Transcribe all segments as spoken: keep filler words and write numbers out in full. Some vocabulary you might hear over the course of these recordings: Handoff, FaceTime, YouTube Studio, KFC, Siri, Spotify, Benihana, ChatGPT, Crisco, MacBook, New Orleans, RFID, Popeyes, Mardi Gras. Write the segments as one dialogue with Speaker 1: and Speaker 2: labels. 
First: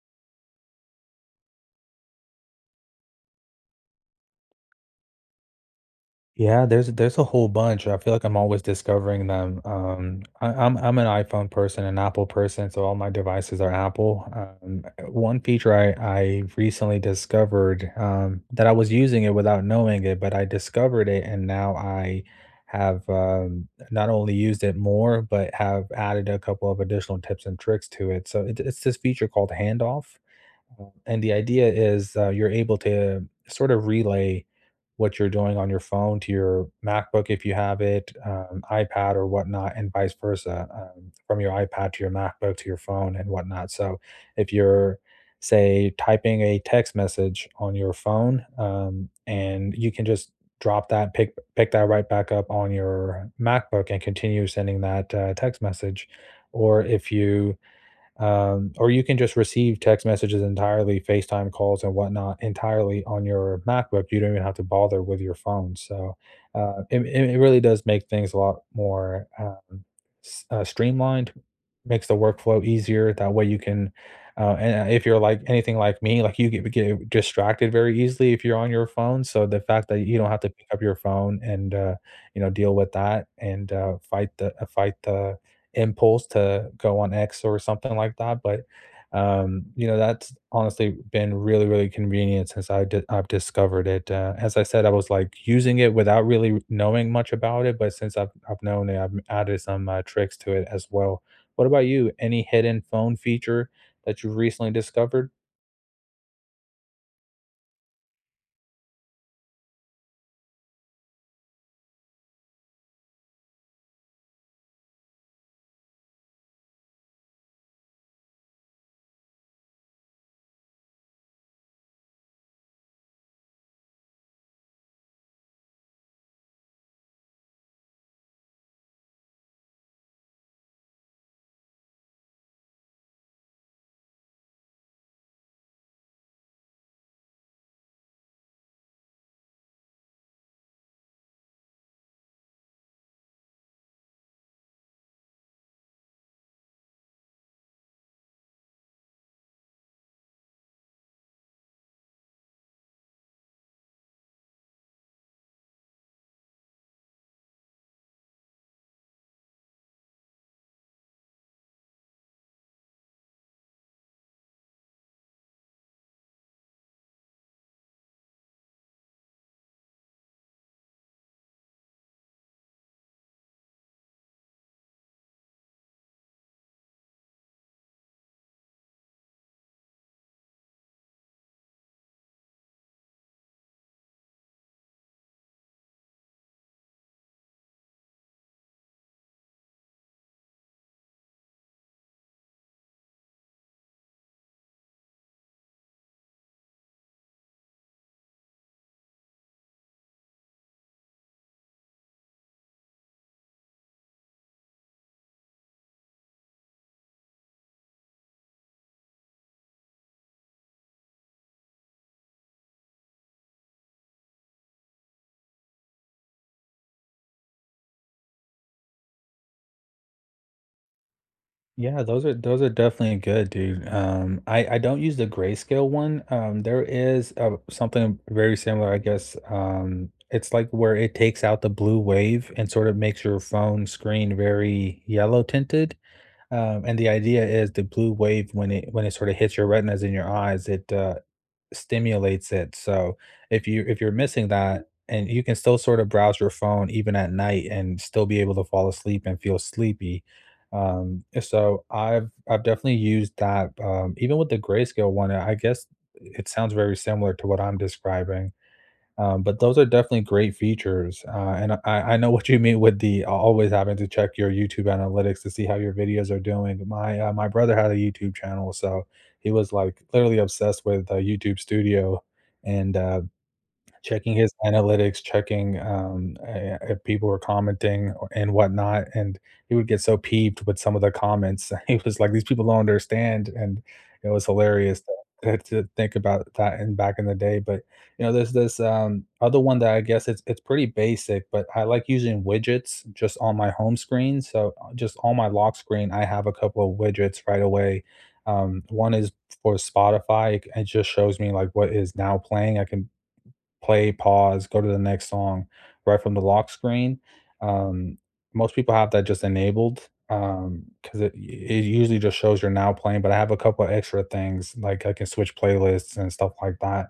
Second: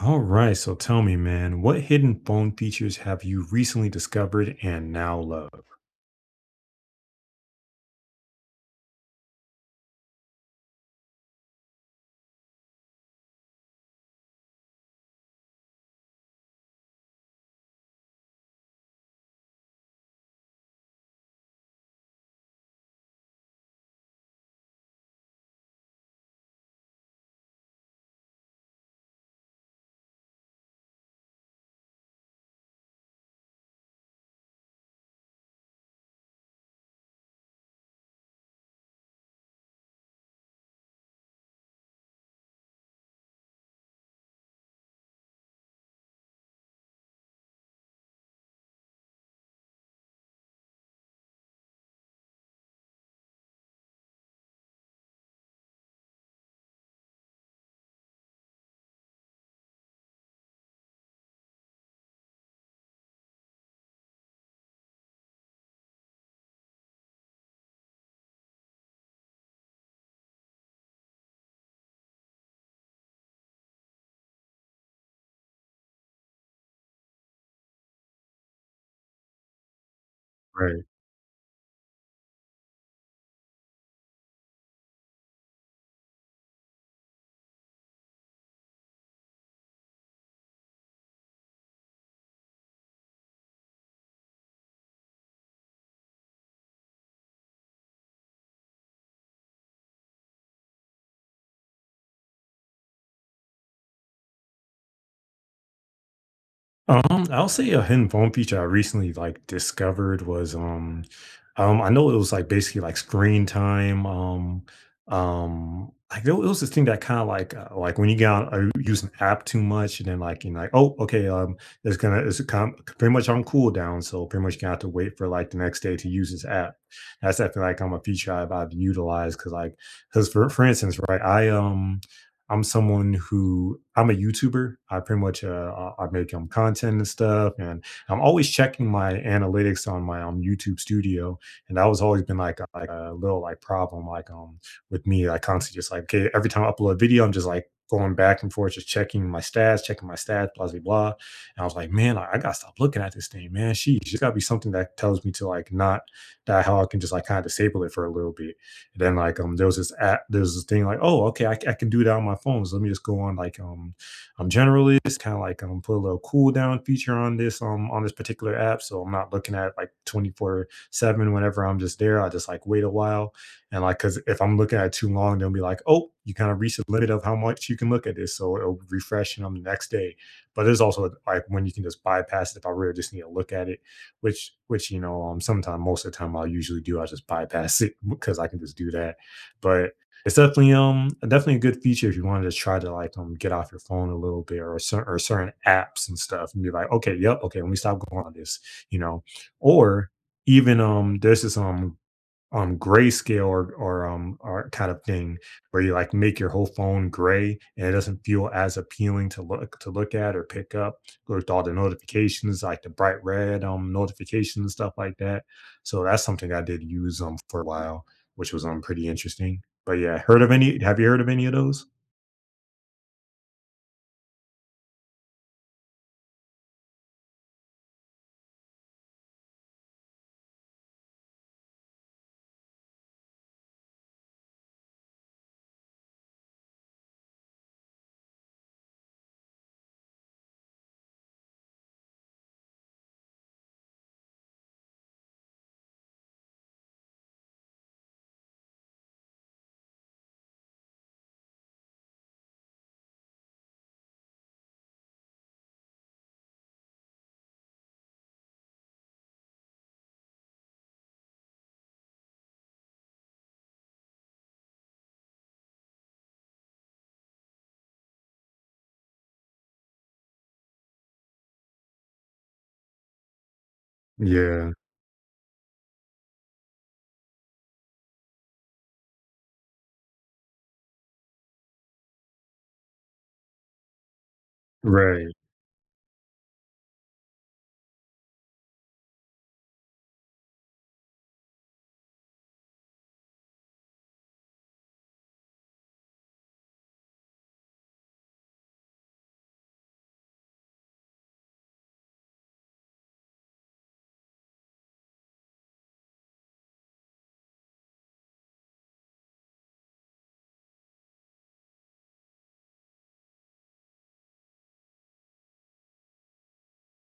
Speaker 1: All right, so tell me, man, what hidden phone features have you recently discovered and now love?
Speaker 2: Yeah, there's there's a whole bunch. I feel like I'm always discovering them. Um, I, I'm I'm an iPhone person, an Apple person, so all my devices are Apple. Um, one feature I I recently discovered, um, that I was using it without knowing it, but I discovered it, and now I have, um, not only used it more, but have added a couple of additional tips and tricks to it. So it, it's this feature called Handoff. And the idea is, uh, you're able to sort of relay what you're doing on your phone to your MacBook if you have it, um, iPad or whatnot, and vice versa, um, from your iPad to your MacBook to your phone and whatnot. So if you're, say, typing a text message on your phone, um, and you can just drop that, pick pick that right back up on your MacBook and continue sending that, uh, text message, or if you um, or you can just receive text messages entirely, FaceTime calls and whatnot entirely on your MacBook. You don't even have to bother with your phone. So uh, it, it it really does make things a lot more, um, s- uh, streamlined, makes the workflow easier. That way you can, uh, and uh, if you're like anything like me, like you get, get distracted very easily if you're on your phone. So the fact that you don't have to pick up
Speaker 1: Right.
Speaker 2: your phone and, uh, you know, deal with that and uh, fight the, uh, fight the impulse to go on X or something like that, but, um, you know, that's honestly been really, really convenient since I di I've discovered it, uh, as I said, I was, like, using it without really knowing much about it, but since I've I've known it, I've added some, uh, tricks to it as well. What about you? Any hidden phone feature that you have recently discovered?
Speaker 1: Um, I'll say a hidden phone feature I recently like discovered was um um I know it was like basically like screen time. Um um like it was this thing that kind of like uh, like when you get on, uh, use an app too much, and then like you're like, oh, okay, um it's gonna it's kind pretty much on cooldown, so pretty much gonna have to wait for like the next day to use this app. That's, I feel like I'm a feature I've, I've utilized, because like because for for instance, right. I um I'm someone who, I'm a YouTuber. I pretty much, uh, I I make um content and stuff, and I'm always checking my analytics on my um YouTube Studio, and that was always been like a, like a little like problem, like um with me. I constantly just like, okay, every time I upload a video, I'm just like going back and forth, just checking my stats, checking my stats, blah blah blah. And I was like, man, I, I gotta stop looking at this thing, man. Sheesh, there's gotta be something that tells me to like not that how I can just like kind of disable it for a little bit. And then like um there was this app, there's this thing like, oh, okay, I I can do that on my phone. So let me just go on like um I'm generalist, kind of like um put a little cool down feature on this um on this particular app. So I'm not looking at like twenty-four seven whenever I'm just there, I just like wait a while. And like, cause if I'm looking at it too long, they'll be like, oh, you kind of reach the limit of how much you can look at this, so it'll refresh and on the next day. But there's also like when you can just bypass it if I really just need to look at it, which which you know, um sometimes most of the time I'll usually do, I just bypass it because I can just do that. But it's definitely, um definitely a good feature if you wanted to try to like um get off your phone a little bit, or certain, or certain apps and stuff, and be like, okay, yep, okay, let me stop going on this, you know. Or even, um there's this, um um grayscale, or or um or kind of thing, where you like make your whole phone gray, and it doesn't feel as appealing to look to look at or pick up, with all the notifications, like the bright red um notifications and stuff like that. So that's something I did use um for a while, which was um pretty interesting. But yeah, heard of any have you heard of any of those?
Speaker 2: Yeah, those are those are definitely good, dude. Um, I I don't use the grayscale one. Um, there is, uh, something very similar, I guess. Um, it's like where it takes out the blue wave and sort of makes your phone screen very yellow tinted. Um, and the idea is the blue wave when it when it sort of hits your retinas in your eyes, it, uh, stimulates it. So if you if you're missing that and you can still sort of browse your phone even at night and still be able to fall asleep and feel sleepy. Um, so I've I've definitely used that, um, even with the grayscale one. I guess it sounds very similar to what I'm describing. Um, but those are definitely great features, uh, and I, I know what you mean with the, uh, always having to check your YouTube analytics to see how your videos are doing. My uh, my brother had a YouTube channel, so he was like literally obsessed with, uh, YouTube Studio, and uh, checking his
Speaker 1: Yeah.
Speaker 2: analytics, checking, um, I if people were commenting or and whatnot, and he would get so peeved with some of the comments. He was like, "These people don't understand," and it was hilarious
Speaker 1: Right.
Speaker 2: to to think about that in back in the day, but, you know, there's this, um, other one that I guess it's it's pretty basic, but I like using widgets just on my home screen, so, uh, just on my lock screen, I have a couple of widgets right away. Um, one is for Spotify, it it just shows me, like, what is now playing. I can play, pause, go to the next song right from the lock screen. Um, most people have that just enabled, um, because it it usually just shows you're now playing, but I have a couple of extra things, like I can switch playlists and stuff like that.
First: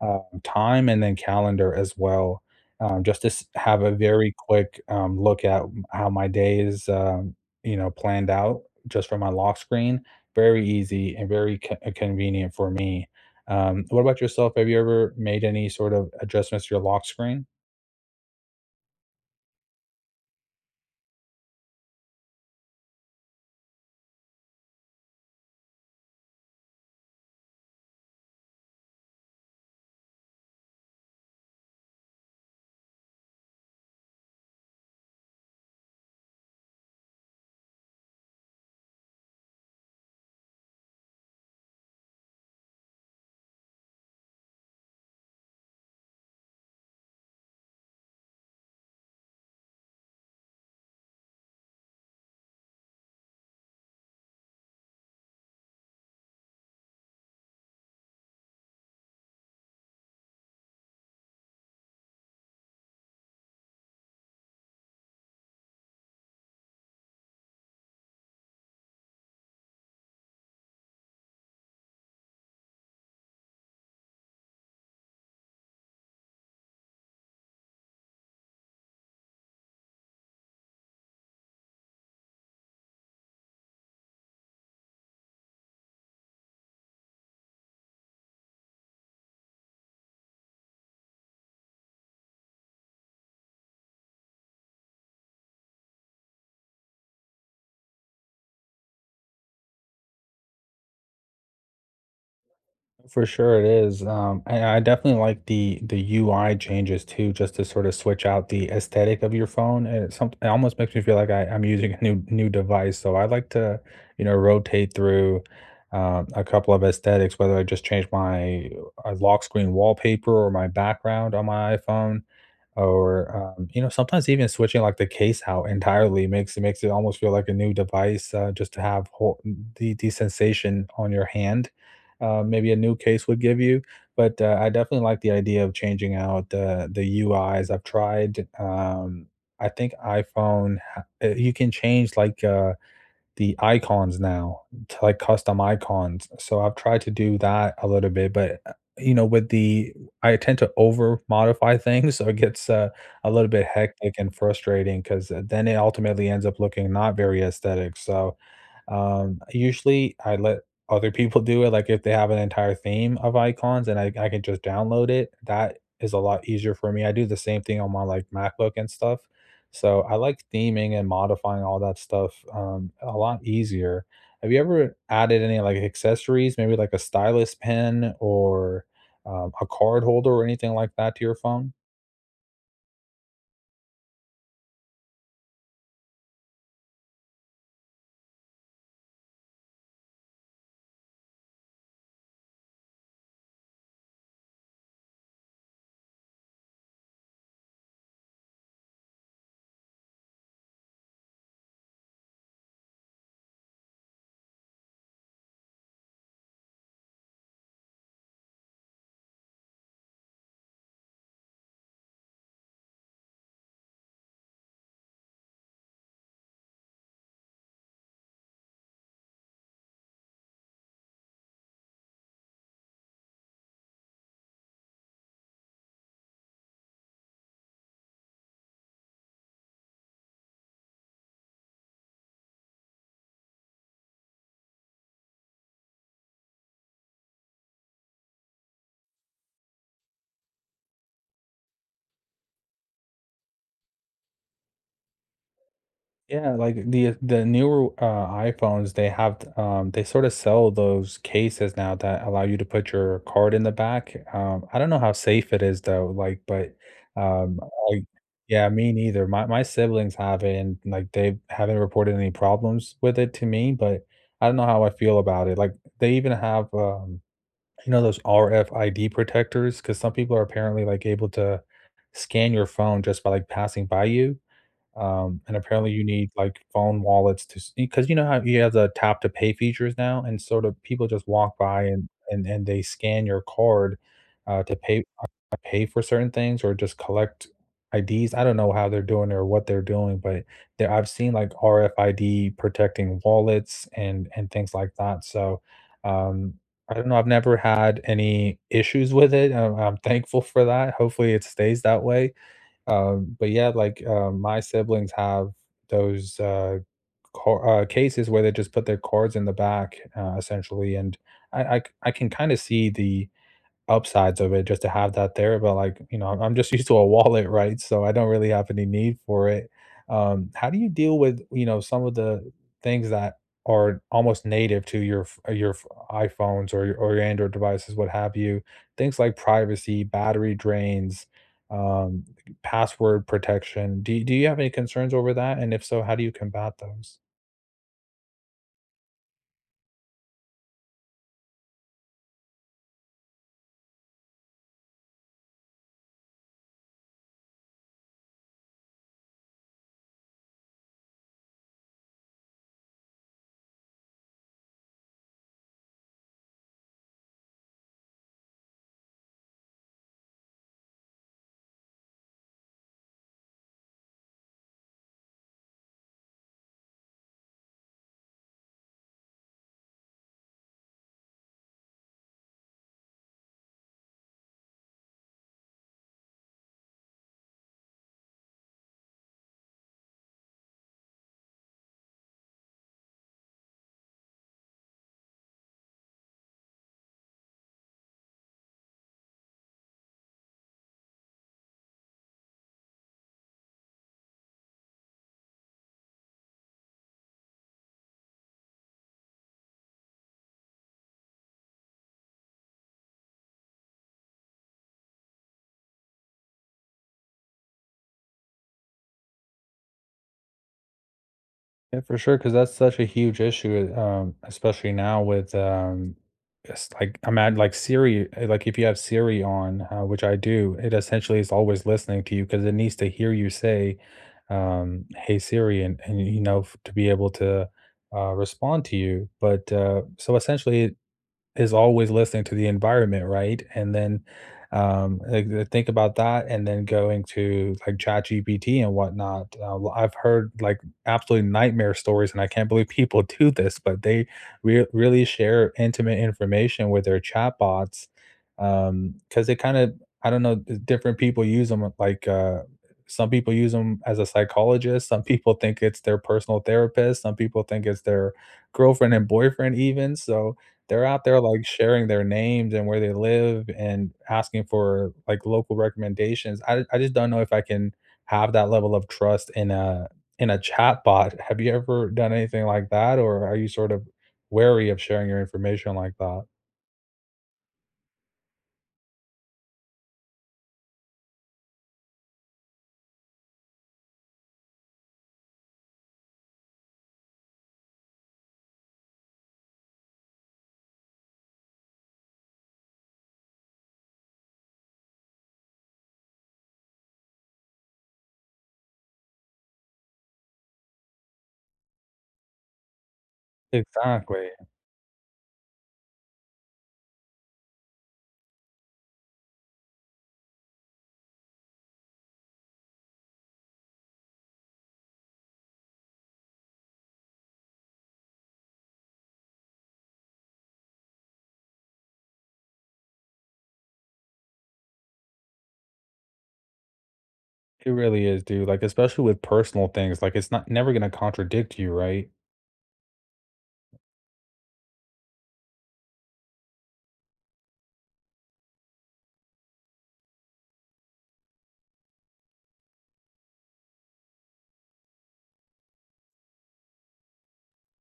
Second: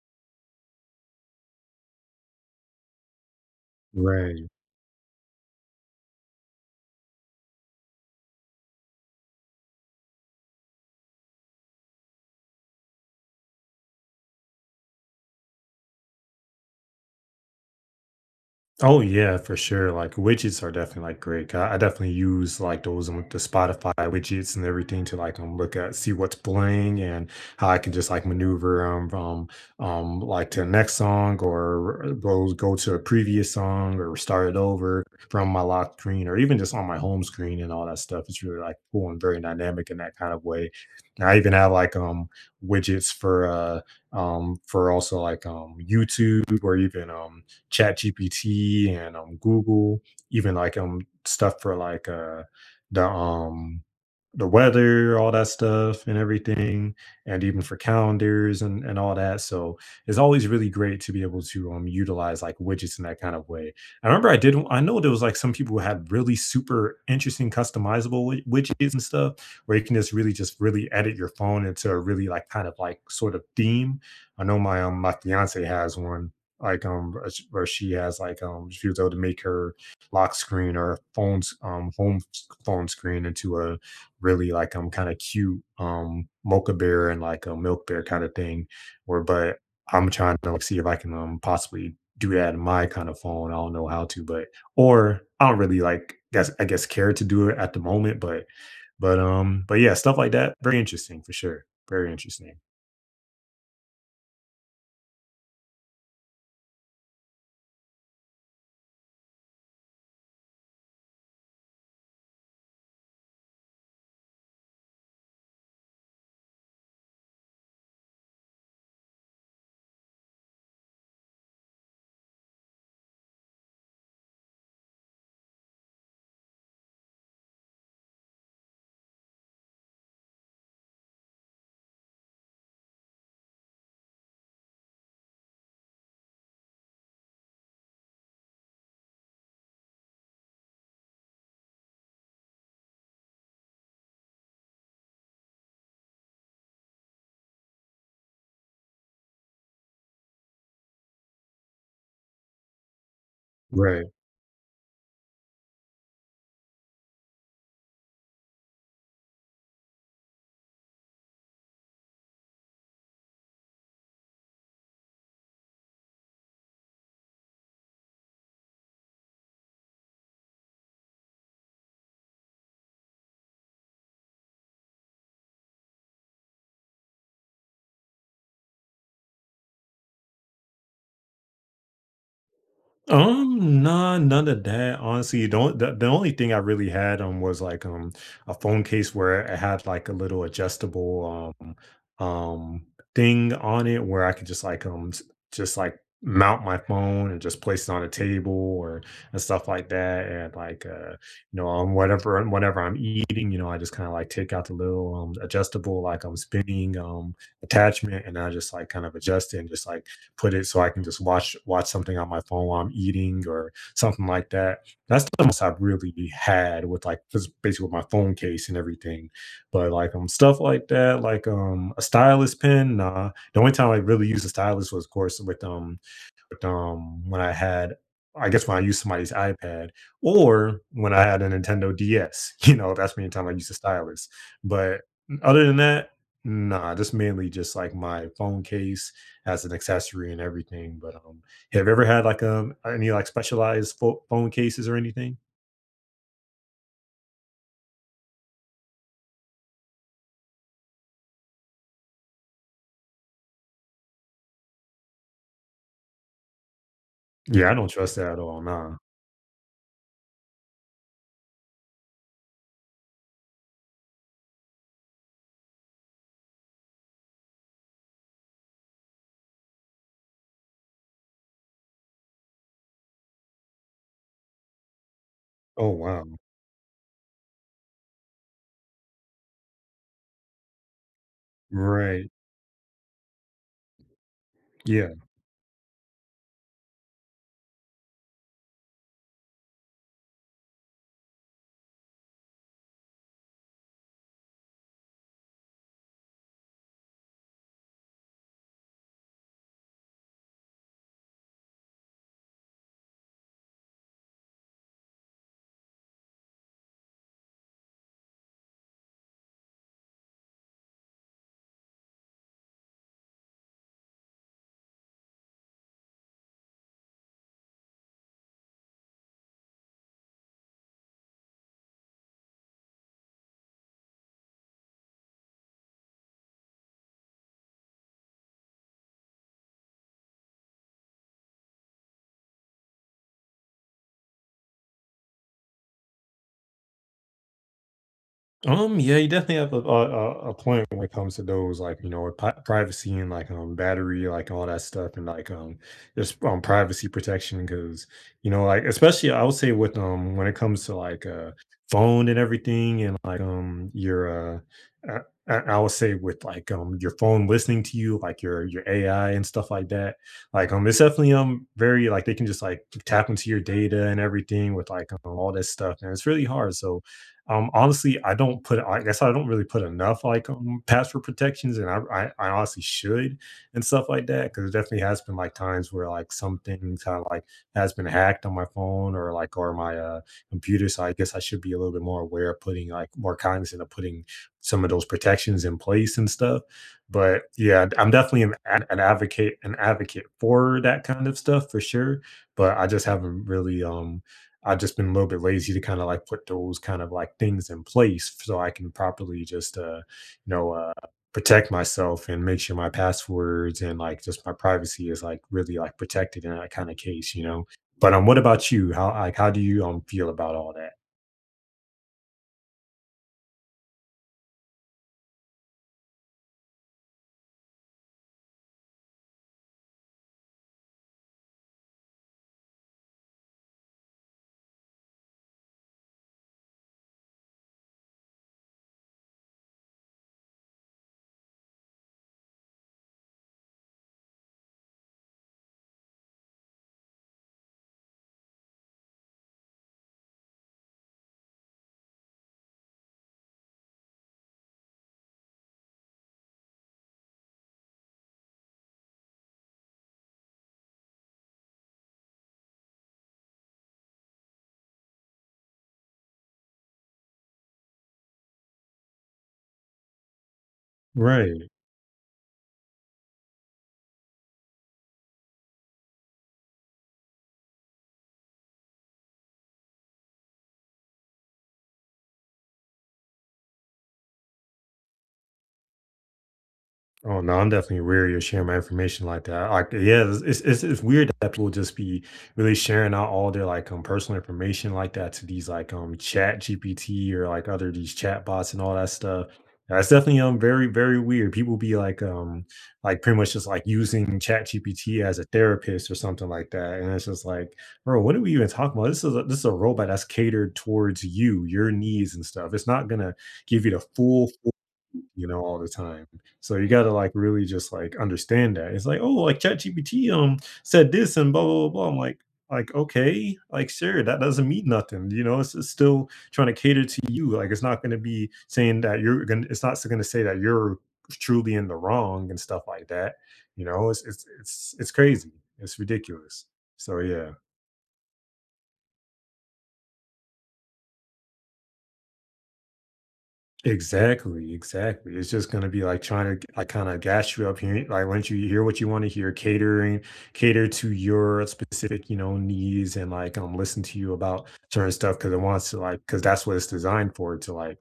Speaker 2: Um, time and then calendar as well, um, just to s have a very
Speaker 1: Right.
Speaker 2: quick, um, look at how my day is, um, you know, planned out just from my lock screen. Very easy and very co convenient for me. Um, what about yourself? Have you ever made any sort of adjustments to your lock screen?
Speaker 1: Oh yeah, for sure. Like, widgets are definitely like great. I, I definitely use like those on the Spotify widgets and everything to like um look at, see what's playing, and how I can just like maneuver, um from um like to the next song, or go go to a previous song, or start it over from my lock screen, or even just on my home screen, and all that stuff. It's really like cool and very dynamic in that kind of way. And I even have like um widgets for, uh um for also like um YouTube, or even um ChatGPT, and um, Google, even like um stuff for like uh the um the weather, all that stuff and everything, and even for calendars, and, and all that. So it's always really great to be able to um utilize like widgets in that kind of way. I remember I did I know there was like some people who had really super interesting customizable wi- widgets and stuff, where you can just really, just really edit your phone into a really like kind of like sort of theme. I know my, um my fiance has one, like um where sh- where she has like, um she was able to make her lock screen or phone's, um home s- phone screen into a really like, um kind of cute, um mocha bear and like a milk bear kind of thing, or but I'm trying to like see if I can um possibly do that in my kind of phone, I don't know how to, but, or, I don't really like, guess I guess care to do it at the moment, but, but um but yeah, stuff like that, very interesting for sure, very interesting.
Speaker 2: For sure, it is. Um, I, I definitely like the the U I changes too, just to sort of switch out the aesthetic of your phone. And it, some, it almost makes me feel like I, I'm using a new new device. So I like to, you know, rotate through, um, a couple of aesthetics, whether I just change my, uh, lock screen wallpaper or my background on my iPhone or, um, you know, sometimes even switching like the case out entirely makes it makes it almost feel like a new device, uh, just to have whole, the the sensation on your hand, uh, maybe a new case would give you, but uh, I definitely like the idea of changing out, uh, the UIs. I've tried, um, I think iphone ha- uh, you can change like, uh, the icons now to like custom icons. So I've tried to do that a little bit, but, uh, you know, with the I tend to over modify things, so it gets, uh, a little bit
Speaker 1: Right.
Speaker 2: hectic and frustrating because then it ultimately ends up looking not very aesthetic. So um, usually I let other people do it. Like if they have an entire theme of icons and I, I can just download it, that is a lot easier for me. I do the same thing on my like MacBook and stuff. So I like theming and modifying all that stuff, um, a lot easier. Have you ever added any like accessories, maybe like a stylus pen or, um, a card holder or anything like that to your phone?
Speaker 1: Um, nah, none of that. Honestly, don't. the, the only thing I really had, um was like um a phone case, where it had like a little adjustable, um um thing on it, where I could just like, um s- just like mount my phone and just place it on a table, or, and stuff like that, and like uh you know, um whatever whenever I'm eating, you know, I just kind of like take out the little um adjustable, like I'm spinning um attachment, and I just like kind of adjust it, and just like put it so I can just watch watch something on my phone while I'm eating or something like that. That's the most I've really had, with like just basically with my phone case and everything. But like um stuff like that, like um a stylus pen, nah. The only time I really used a stylus was of course with, um um, when I had I guess when I used somebody's iPad, or when I had a Nintendo D S, you know, that's many time I used a stylus. But other than that, nah, just mainly just like my phone case as an accessory and everything. But um, have you ever had like um any like specialized, pho- phone cases or anything?
Speaker 2: Yeah, like the the newer, uh, iPhones, they have, um, they sort of sell those cases now that allow you to put your card in the back. Um, I don't know how safe it is though, like, but um,
Speaker 1: Yeah, I don't
Speaker 2: I,
Speaker 1: trust that at all.
Speaker 2: yeah, me
Speaker 1: Nah.
Speaker 2: neither. My my siblings have it, and like they haven't reported any problems with it to me. But I don't know how I feel about it. Like they even have, um, you know those R F I D protectors because some people are apparently like able to scan your phone just by like passing by you. Um, and
Speaker 1: Oh
Speaker 2: apparently you need,
Speaker 1: wow.
Speaker 2: like, phone wallets to because you know how you have the tap to pay features now, and so the people just walk by and
Speaker 1: Right.
Speaker 2: and and they scan your card, uh, to pay,
Speaker 1: Yeah.
Speaker 2: uh, pay for certain things or just collect I Ds. I don't know how they're doing it or what they're doing, but there I've seen, like, R F I D protecting wallets and and things like that, so, um, I don't know, I've never had any issues with it, um, I'm thankful for that. Hopefully it stays that way. Um, but yeah, like, uh, my siblings have those, uh, car uh, cases where they just put their cards in the back, uh, essentially, and I I c I can kinda see the upsides of it just to have that there, but, like, you know, I'm just used to a wallet, right? So I don't really have any need for it. Um, how do you deal with, you know, some of the things that are almost native to your ph your ph iPhones or your or your Android devices, what have you? Things like privacy, battery drains, um, password protection. Do you, do you have any concerns over that? And if so, how do you combat those?
Speaker 1: Um, yeah, you definitely have a, a, a a point when it comes to those, like, you know, with, pi- privacy and like um battery, like all that stuff, and like, um just um privacy protection, because, you know, like, especially I would say with um when it comes to like uh phone and everything, and like um your, uh I, I I would say with like um your phone listening to you, like your your A I and stuff like that, like um it's definitely um very like they can just like tap into your data and everything with like um, all this stuff, and it's really hard. So um, honestly, I don't put, like, I guess I don't really put enough like, um, password protections, and I, I I honestly should, and stuff like that, because there definitely has been like times where like something kind of like has been hacked on my phone, or like, or my, uh, computer. So I guess I should be a little bit more aware of putting, like, more cognizant of putting some of those protections in place and stuff. But yeah, I'm definitely, an, ad- an advocate an advocate for that kind of stuff for sure. But I just haven't really, um I've just been a little bit lazy to kind of like put those kind of like things in place so I can properly just uh you know, uh protect myself, and make sure my passwords and like just my privacy is like really like protected in that kind of case, you know. But um what about you? How like how do you um feel about all that?
Speaker 2: Yeah, for sure, because that's such a huge issue, um, especially now with, um, it's like I'm at like Siri, uh, like if you have Siri on, uh, which I do, it essentially is always listening to you because it needs to hear you say, um, "Hey Siri," and and you know f- to be able to, uh, respond to you. But uh, so essentially, is always listening to the environment, right? And then, um, like, uh, think about that, and then going to like ChatGPT and whatnot. Uh, well, I've heard like absolute nightmare stories, and I can't believe people do this, but they re- really share intimate information with their chatbots because they kind of, I don't know, d- different people use them. Like, uh, some people use them as a psychologist, some people think it's their personal therapist, some people think it's their girlfriend and boyfriend, even. So, they're out there, like,
Speaker 1: Right.
Speaker 2: sharing their names and where they live and asking for, like, local recommendations. I I just don't know if I can have that level of trust in a in a chatbot. Have you ever done anything like that, or are you sort of wary of sharing your information like that?
Speaker 1: Oh no, I'm definitely wary of sharing my information like that. Like, yeah, it's it's, it's it's weird that people just be really sharing out all their like um personal information like that, to these like um Chat G P T or like other these chat bots and all that stuff. That's definitely um very very weird. People be like um like pretty much just like using Chat G P T as a therapist or something like that, and it's just like, bro, what are we even talking about? This is a, this is a robot that's catered towards you, your needs and stuff. It's not gonna give you the full,
Speaker 2: Exactly.
Speaker 1: you know, all the time. So you gotta like really just like understand that. It's like, oh, like ChatGPT um said this and blah blah blah blah. I'm like, like okay, like sure, that doesn't mean nothing. You know, it's, it's still trying to cater to you. Like, it's not gonna be saying that you're gonna. It's not gonna say that you're truly in the wrong and stuff like that. You know, it's it's it's it's crazy. It's ridiculous. So yeah.
Speaker 2: It really is, dude, like, especially with personal things, like, it's not never gonna contradict you, right?
Speaker 1: Exactly, exactly. It's just gonna be like trying to like kind of gas you up here, like let you hear what you want to hear, catering, cater to your specific, you know, needs, and like um listen to you about certain stuff, because it wants to, like, because that's what it's designed for, to like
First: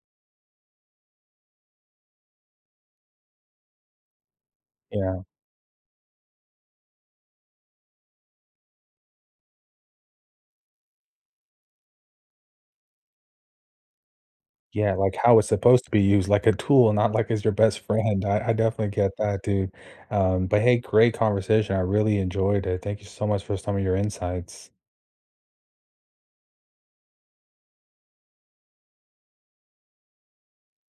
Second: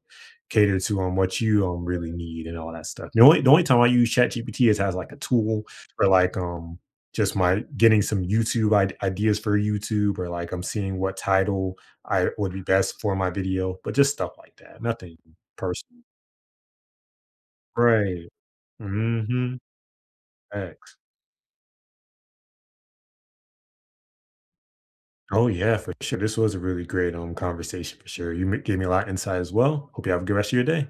Speaker 1: cater to, um what you um really need, and all that stuff. The only the only time I use ChatGPT is as like a
Speaker 2: Yeah.
Speaker 1: tool for like um just my getting some YouTube, ide- ideas for YouTube, or like I'm seeing what title I would be best for my video, but just stuff like that.
Speaker 2: Yeah,
Speaker 1: Nothing.
Speaker 2: like, how it's supposed to be
Speaker 1: Person.
Speaker 2: used, like a tool, not like as your best friend.
Speaker 1: Right.
Speaker 2: I I definitely get that,
Speaker 1: Mhm.
Speaker 2: dude. Um, but hey,
Speaker 1: Facts.
Speaker 2: great conversation. I really enjoyed it. Thank you so much for some of your insights.
Speaker 1: Oh, yeah, for sure. This was a really great, um, conversation for sure. You m gave me a lot of insight as well. Hope you have a good rest of your day.